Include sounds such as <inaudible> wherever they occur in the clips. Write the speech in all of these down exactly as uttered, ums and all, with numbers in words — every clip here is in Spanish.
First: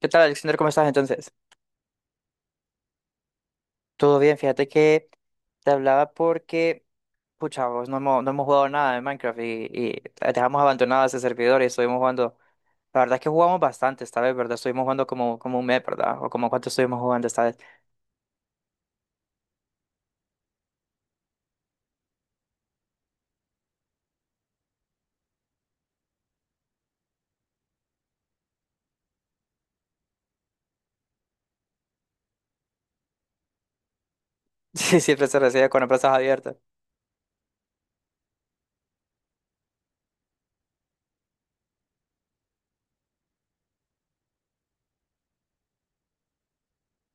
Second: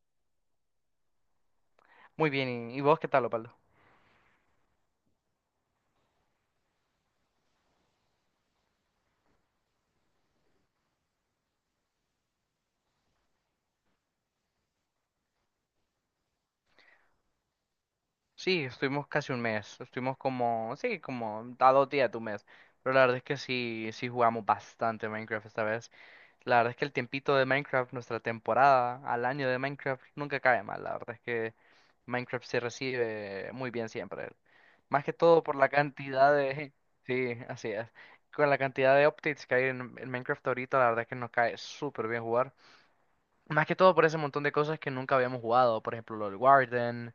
¿Qué tal, Alexander? ¿Cómo estás entonces? Muy bien, ¿y vos qué tal, Opaldo? Todo bien, fíjate que te hablaba porque, pucha, vos no hemos, no hemos jugado nada de Minecraft y, y dejamos abandonado ese servidor y estuvimos jugando. La verdad es que jugamos bastante esta vez, ¿verdad? Estuvimos jugando como, como un mes, ¿verdad? O como cuánto estuvimos jugando esta vez. <laughs> Sí, estuvimos casi un mes, estuvimos como, sí, como a dos días de un mes, pero la verdad es que sí, sí jugamos bastante Minecraft esta vez. La verdad es que el tiempito de Minecraft, nuestra temporada al año de Minecraft, nunca cae mal, la verdad es que Minecraft se recibe muy bien siempre. Sí, Más que siempre se todo por recibe la con las plazas cantidad abiertas. de... <laughs> Sí, así es. Con la cantidad de updates que hay en, en Minecraft ahorita, la verdad es que nos cae súper bien jugar. Más que todo por ese montón de cosas que nunca habíamos jugado, por ejemplo, lo del Warden,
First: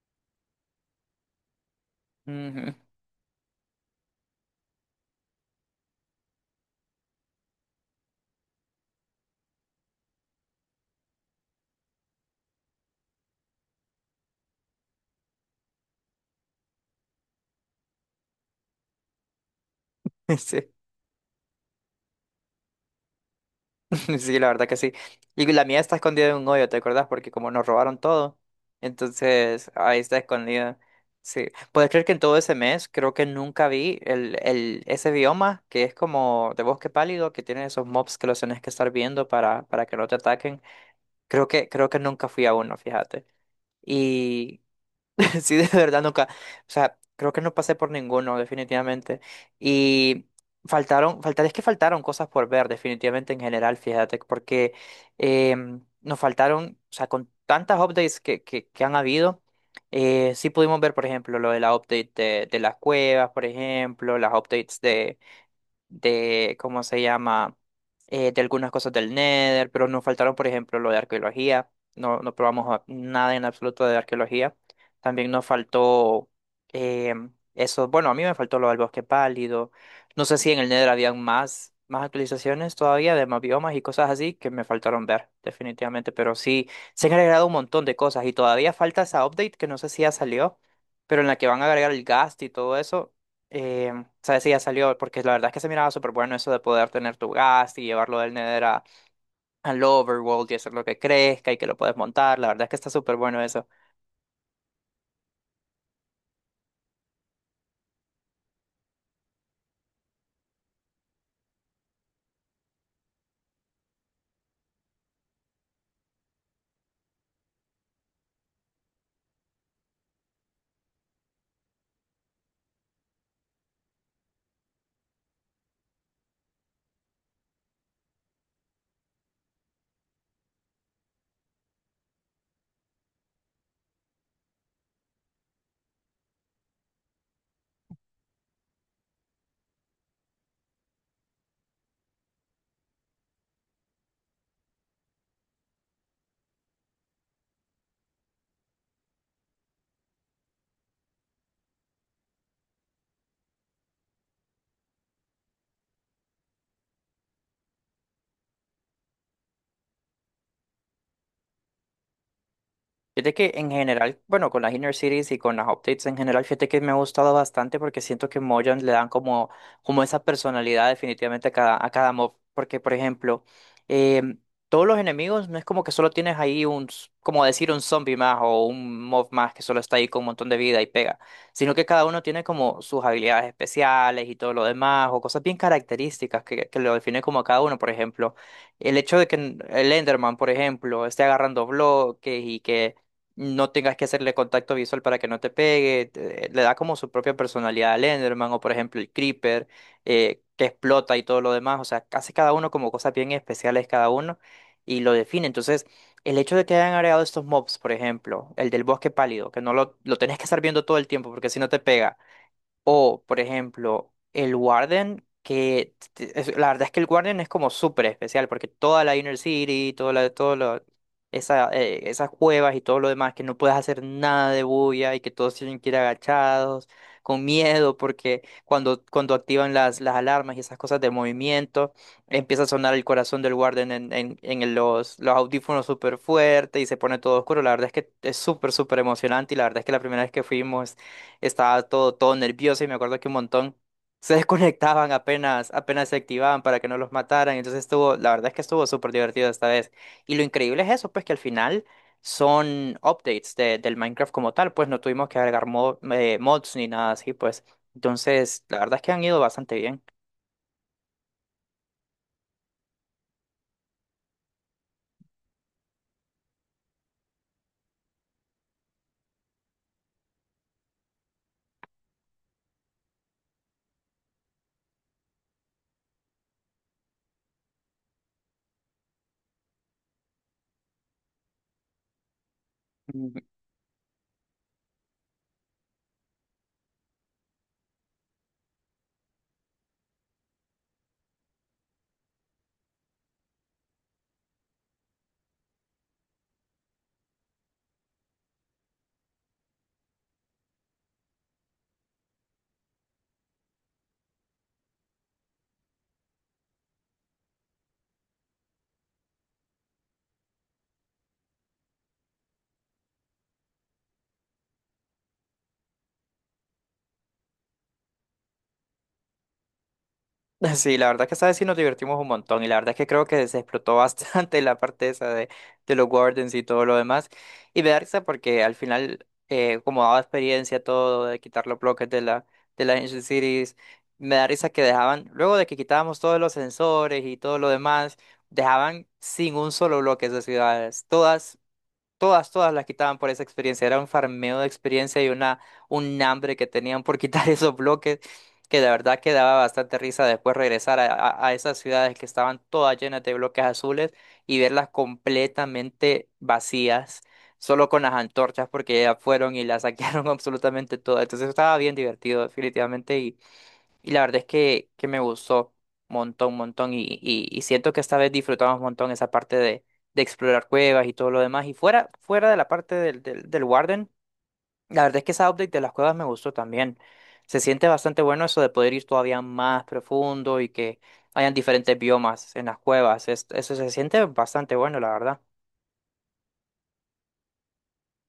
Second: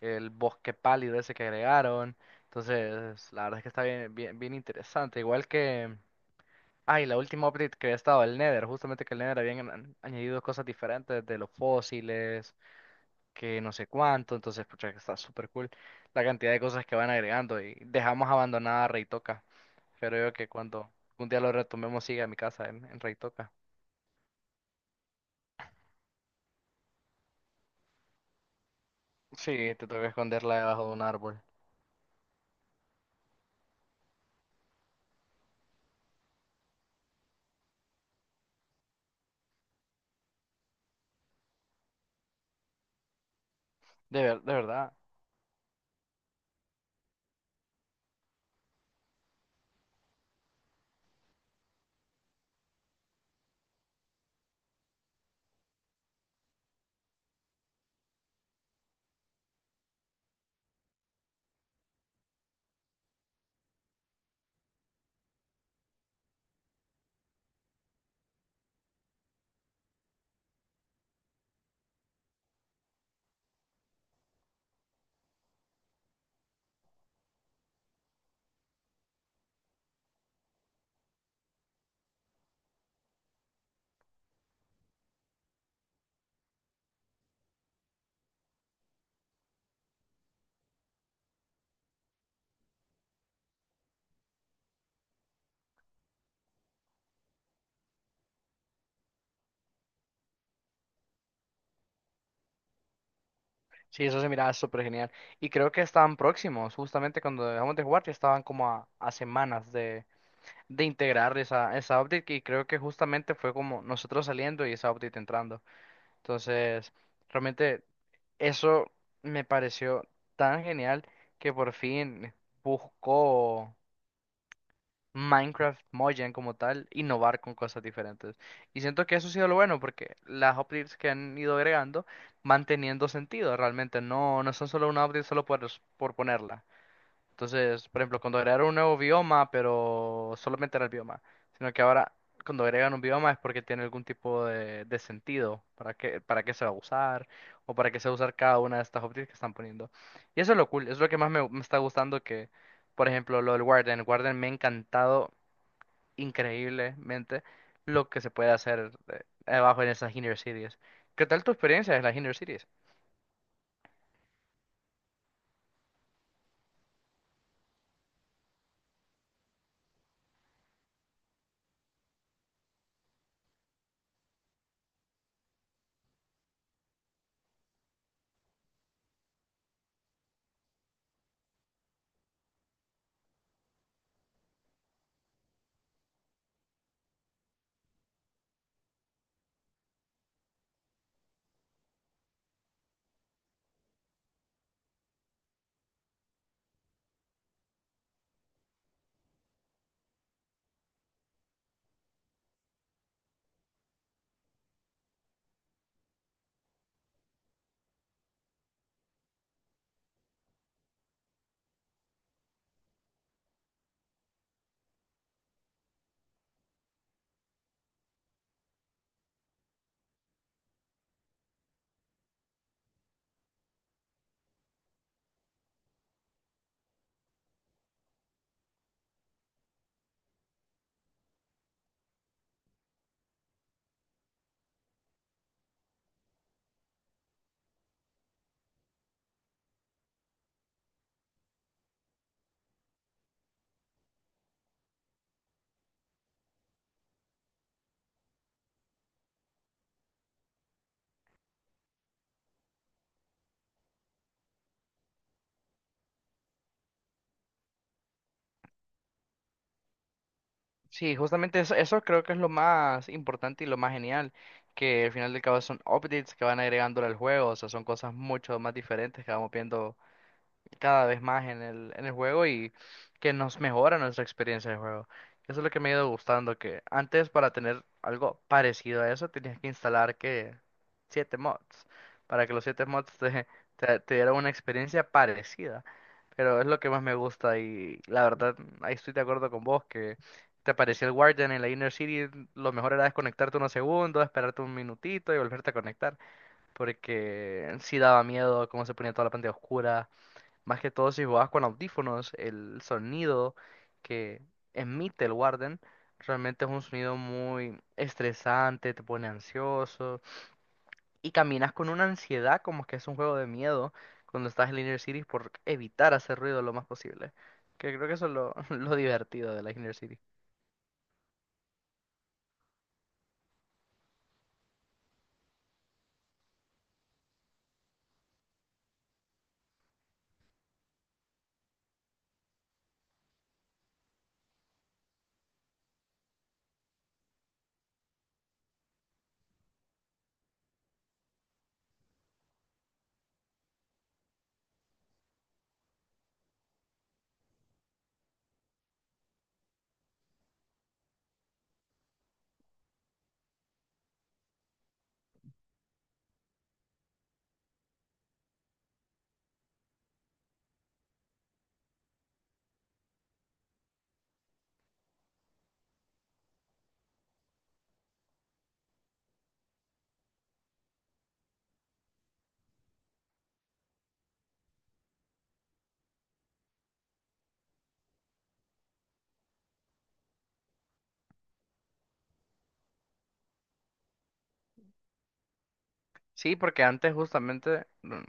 el bosque pálido ese que agregaron. Ujú. Entonces, la verdad es que está bien, bien, bien interesante. Igual que, ay, la última update que había estado, el Nether, justamente que el Nether habían an- añadido cosas diferentes de los fósiles, que no sé cuánto. Entonces, pucha, que está súper cool la cantidad de cosas que van agregando y dejamos abandonada Reitoca. Creo <laughs> que Sí. cuando un día lo retomemos, sigue a mi casa en, en Reitoca. <laughs> Sí, la verdad que sí. Y la mía está escondida en un hoyo, ¿te acordás? Porque como nos robaron todo, entonces Sí, te ahí toca está esconderla escondida. debajo de un árbol. Sí. ¿Puedes creer que en todo ese mes creo que nunca vi el, el, ese bioma que es como de bosque pálido, que tiene esos mobs que los tenés que estar viendo para, para que no te ataquen? Creo que, creo que nunca fui a uno, fíjate. De ver- de Y verdad. <laughs> Sí, de verdad nunca. O sea, creo que no pasé por ninguno, definitivamente. Y faltaron, faltar, es que faltaron cosas por ver, definitivamente en general, fíjate, porque em, nos faltaron, o sea, con tantas updates que, que, que han habido, eh, sí pudimos ver, por ejemplo, lo de la update de, de las cuevas, por ejemplo, las updates de de, ¿cómo se llama? Eh, de algunas cosas del Nether, pero nos faltaron, por ejemplo, lo de arqueología. No, no probamos a- nada en absoluto de arqueología. También nos faltó eh, eso. Bueno, a mí me faltó lo del bosque pálido. No sé si en el Nether habían más, más actualizaciones todavía de más biomas y cosas así que me faltaron ver, definitivamente. Pero sí, se han agregado un montón de cosas y todavía falta esa update que no sé si ya salió, pero en la que van a agregar el ghast y todo eso. Eh, sabes si ya salió, porque la verdad es que se miraba súper bueno eso de poder tener tu gas y llevarlo del Nether a, al Overworld y hacer lo que crezca y que lo puedes montar. La verdad es que está súper bueno eso. Sí, eso se miraba súper genial. Y creo que estaban próximos, justamente cuando dejamos de jugar, ya estaban como a, a semanas de, de integrar esa, esa update. Y creo que justamente fue como nosotros saliendo y esa update entrando. Entonces, realmente eso me pareció tan genial que por fin buscó. Minecraft Mojang como tal, innovar con cosas diferentes. Y siento que eso ha sido lo bueno porque las updates que han ido agregando van teniendo sentido realmente, no, no son solo una update solo por, por ponerla. Entonces, por ejemplo, cuando agregaron un nuevo bioma, pero solamente era el bioma, sino que ahora cuando agregan un bioma es porque tiene algún tipo de, de sentido para qué, para qué se va a usar o para qué se va a usar cada una de estas updates que están poniendo. Y eso es lo cool, es lo que más me, me está gustando que, por ejemplo, lo del Warden. Warden me ha encantado increíblemente lo que se puede hacer eh, abajo en esas inner cities. ¿Qué tal tu experiencia en las inner cities? Fíjate que en general, bueno, con las Inner Cities y con las updates en general, fíjate que me ha gustado bastante porque siento que Mojang le dan como, como esa personalidad definitivamente a cada, a cada mob. Porque, por ejemplo, em, todos los enemigos no es como que solo tienes ahí un, s- como decir, un zombie más o un mob más que solo está ahí con un montón de vida y pega, sino que cada uno tiene como sus habilidades especiales y todo lo demás o cosas bien características que, que lo definen como a cada uno, por ejemplo. El hecho de que el Enderman, por ejemplo, esté agarrando bloques y que no tengas que hacerle contacto visual para que no te pegue, te- le da como su propia personalidad al Enderman o por ejemplo el Creeper, eh, que explota y todo lo demás, o sea, hace cada uno como cosas bien especiales cada uno y lo define. Entonces, el hecho de que hayan agregado estos mobs, por ejemplo, el del bosque pálido, que no lo, lo tenés que estar viendo todo el tiempo porque si no te pega. O, por ejemplo, el Warden, que t- es- la verdad es que el Warden es como súper especial, porque toda la Inner City, toda la, todo lo- esa, eh, esas cuevas y todo lo demás, que no puedes hacer nada de bulla y que todos tienen que ir agachados, con miedo, porque cuando, cuando activan las, las alarmas y esas cosas de movimiento, empieza a sonar el corazón del Warden en, en, en los, los audífonos súper fuerte y se pone todo oscuro. La verdad es que es súper, súper emocionante y la verdad es que la primera vez que fuimos estaba todo, todo nervioso y me acuerdo que un montón se <laughs> desconectaban apenas, apenas se activaban para que no los mataran. Entonces estuvo, la verdad es que estuvo súper divertido esta vez. Y lo increíble es eso, pues que al final son updates de- del Minecraft como tal, pues no tuvimos que agregar mo- eh, mods ni nada así, pues. Entonces, la verdad es que han ido bastante bien. Sí, justamente eso, eso creo que es lo más importante y lo más genial, que al final del cabo son updates que van agregándole al juego, o sea, son cosas mucho más diferentes que vamos viendo cada vez más en el, en el juego y que nos mejora nuestra experiencia de juego. Eso es lo que me ha ido gustando, que antes para tener algo parecido a eso tenías que instalar que siete mods, para que los siete mods te, <laughs> te, te dieran una experiencia parecida. Pero es lo que más me gusta y la verdad, ahí estoy de acuerdo con vos, que te aparecía el Guardian en la Inner City, lo mejor era desconectarte unos segundos, esperarte un minutito y volverte a conectar, porque sí daba miedo cómo se ponía toda la pantalla oscura más que todo si jugabas con audífonos, el sonido que emite el Warden realmente es un sonido muy estresante, te pone ansioso y caminas con una ansiedad como que es un juego de miedo cuando estás en la Inner Cities por evitar hacer ruido lo más posible. Que creo que eso es lo, <laughs> lo divertido de la Inner Cities. <laughs> Sí, la verdad que esta vez sí nos divertimos un montón y la verdad que creo que se explotó <laughs> bastante la parte esa de, de los wardens y todo lo demás. Y me da risa porque al final, eh, como daba experiencia todo de quitar los bloques de la, de las Ancient Cities, me da risa que dejaban, luego de que quitábamos todos los sensores y todo lo demás, dejaban sin un solo bloque esas ciudades. Todas Todas, todas las quitaban por esa experiencia. Era un farmeo de experiencia y una, un hambre que tenían por quitar <laughs> esos bloques, que de verdad que daba bastante risa después regresar a, a- a esas ciudades que estaban todas llenas de bloques azules y verlas completamente vacías, solo con las antorchas, porque ya fueron y las saquearon <laughs> absolutamente todas. Entonces estaba bien divertido, definitivamente, y la verdad es que, que me gustó montón, montón. Y, y, y siento que esta vez disfrutamos un montón esa parte de, de explorar cuevas y todo lo demás. Y fuera, fuera de la parte del, del, del Warden, la verdad es que esa update de las cuevas me gustó también. Se siente bastante bueno eso de poder ir todavía más profundo y que hayan diferentes biomas en las cuevas. Es- eso se siente bastante bueno, la verdad. Sí, porque antes justamente, mm,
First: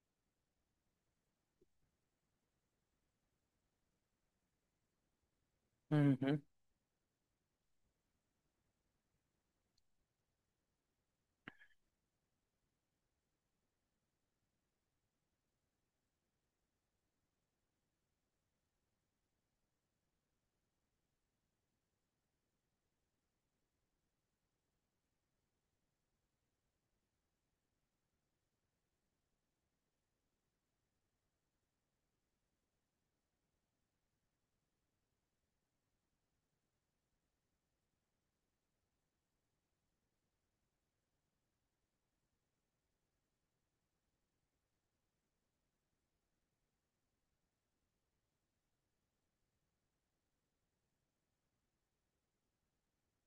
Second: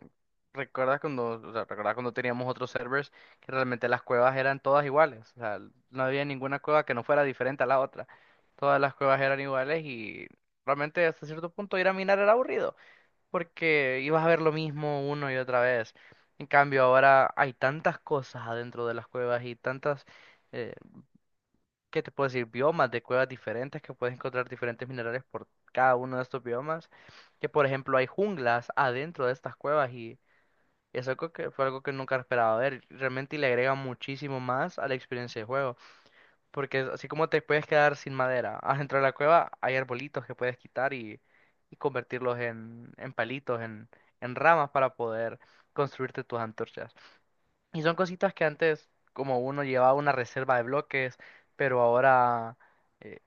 recuerdas cuando, o sea, recuerdas cuando teníamos otros servers que realmente las cuevas eran todas iguales, o sea, no había ninguna cueva que no fuera diferente a la otra. Todas las cuevas eran iguales y realmente hasta cierto punto ir a minar era aburrido, porque ibas a ver lo mismo una y otra vez. En cambio, ahora hay tantas cosas adentro de las cuevas y tantas eh, ¿qué te puedo decir? Biomas de cuevas diferentes que puedes encontrar diferentes minerales por cada uno de estos biomas. Que por ejemplo hay junglas adentro de estas cuevas y es algo que fue algo que nunca esperaba ver. Realmente le agrega muchísimo más a la experiencia de juego. Porque así como te puedes quedar sin madera, adentro de la cueva hay arbolitos que puedes quitar y, y convertirlos en, en palitos, en, en ramas para poder construirte tus antorchas. Y son cositas que antes como uno llevaba una reserva de bloques, pero ahora... eh,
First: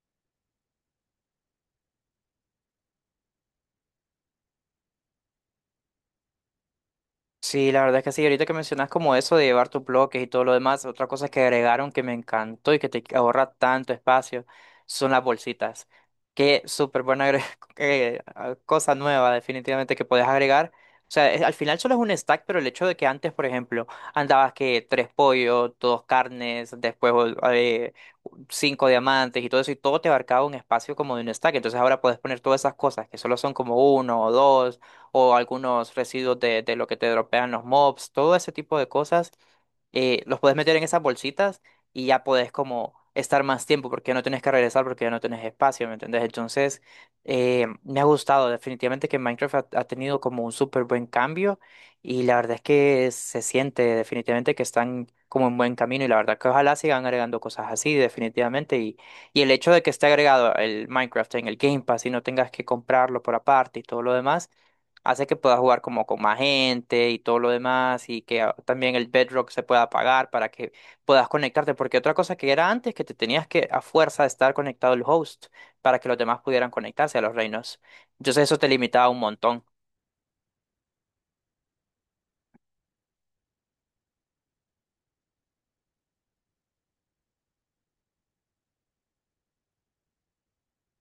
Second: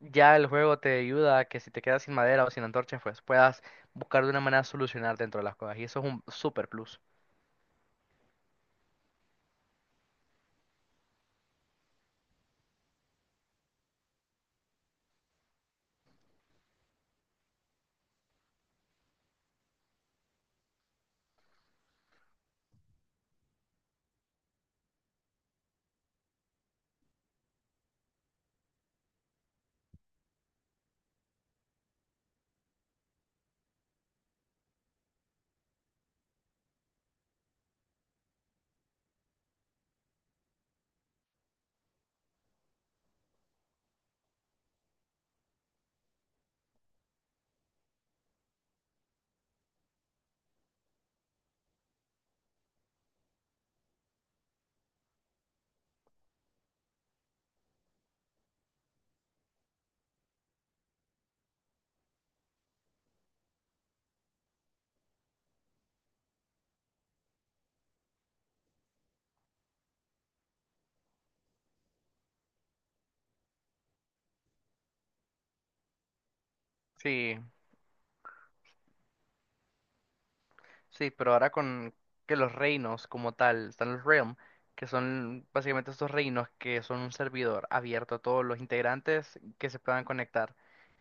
ya el juego te ayuda a que si te quedas sin madera o sin antorchas, pues puedas buscar de una manera solucionar dentro de las cosas. Y eso es un super plus. Sí, la verdad es que sí, ahorita que mencionas como eso de llevar tus bloques y todo lo demás, otra cosa que agregaron que me encantó y que te ahorra tanto espacio son las bolsitas. Qué súper buena agre- <laughs> eh, ah, cosa nueva definitivamente que podés agregar. O sea, es- al final solo es un stack, pero el hecho de que antes, por ejemplo, andabas que tres pollos, dos carnes, después o- eh, cinco diamantes y todo eso, y todo te abarcaba un espacio como de un stack. Entonces ahora puedes poner todas esas cosas que solo son como uno o dos o algunos residuos de, de lo que te dropean los mobs, todo ese tipo de cosas, eh, los puedes meter en esas bolsitas y ya podés como estar más tiempo porque ya no tenés que regresar porque ya no tenés espacio, ¿me entendés? Entonces, eh, me ha gustado definitivamente que Minecraft ha, ha tenido como un súper buen cambio y la verdad es que se siente definitivamente que están como en buen camino y la verdad que ojalá sigan agregando cosas así definitivamente y, y el hecho de que esté agregado el Minecraft en el Game Pass y no tengas que comprarlo por aparte y todo lo demás hace que puedas jugar como con más gente y todo lo demás y que ah, también el Bedrock se pueda apagar para que puedas conectarte, porque otra cosa que era antes que te tenías que a fuerza estar conectado al host para que los demás pudieran conectarse a los Sí, reinos. Entonces eso te limitaba un montón. sí, pero ahora con que los reinos como tal, están los Realm, que son básicamente estos reinos que son un servidor abierto a todos los integrantes que se puedan conectar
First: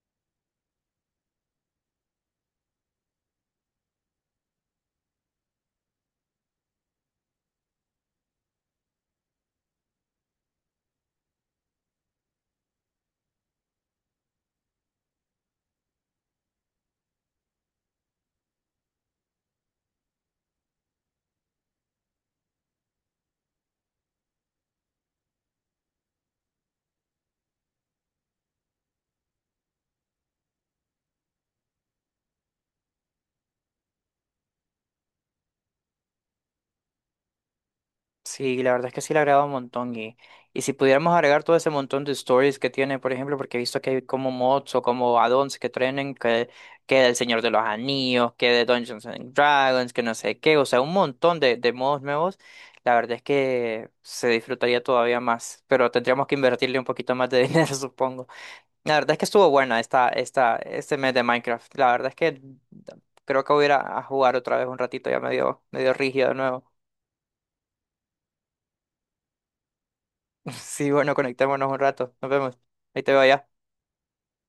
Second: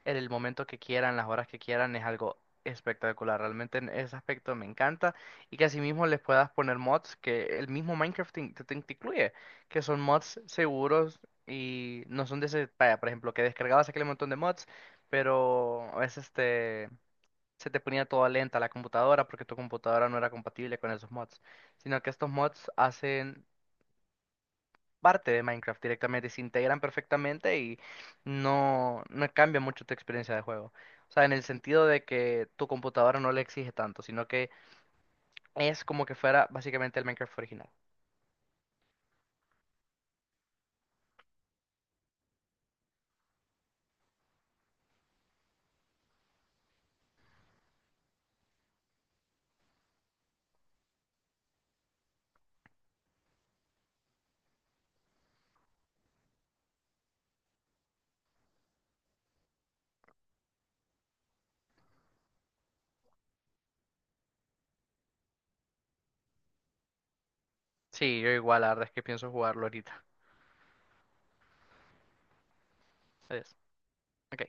en el momento que quieran, las horas que quieran, es algo espectacular. Realmente en ese aspecto me encanta y que asimismo les puedas poner mods que el mismo Minecraft te, te- te incluye, que son mods seguros y no son de ese, vaya, por ejemplo, que descargabas aquel montón de mods, pero a veces se te ponía toda lenta la computadora porque tu computadora no era compatible con esos mods, sino que estos mods hacen parte de Minecraft directamente, se integran perfectamente y no, no cambia mucho tu experiencia de juego. O sea, en el sentido de que tu computadora no le exige tanto, sino que es como que fuera básicamente el Minecraft original. Sí, la verdad es que sí le agrega un montón y, y si pudiéramos agregar todo ese montón de stories que tiene, por ejemplo, porque he visto que hay como mods o como add-ons que traen que, que del Señor de los Anillos, que de Dungeons and Dragons, que no sé qué, o sea, un montón de, de modos nuevos, la verdad es que se disfrutaría todavía más, pero tendríamos que invertirle un poquito más de <laughs> dinero, supongo. La verdad es que estuvo buena esta, esta, este mes de Minecraft, la verdad es que creo que voy a ir a a jugar otra vez un ratito, ya medio, medio rígido de nuevo. Sí, yo igual, la verdad es que pienso jugarlo ahorita. <laughs> Sí, bueno, conectémonos un rato. Nos vemos. Ahí te veo allá. Adiós. Ok.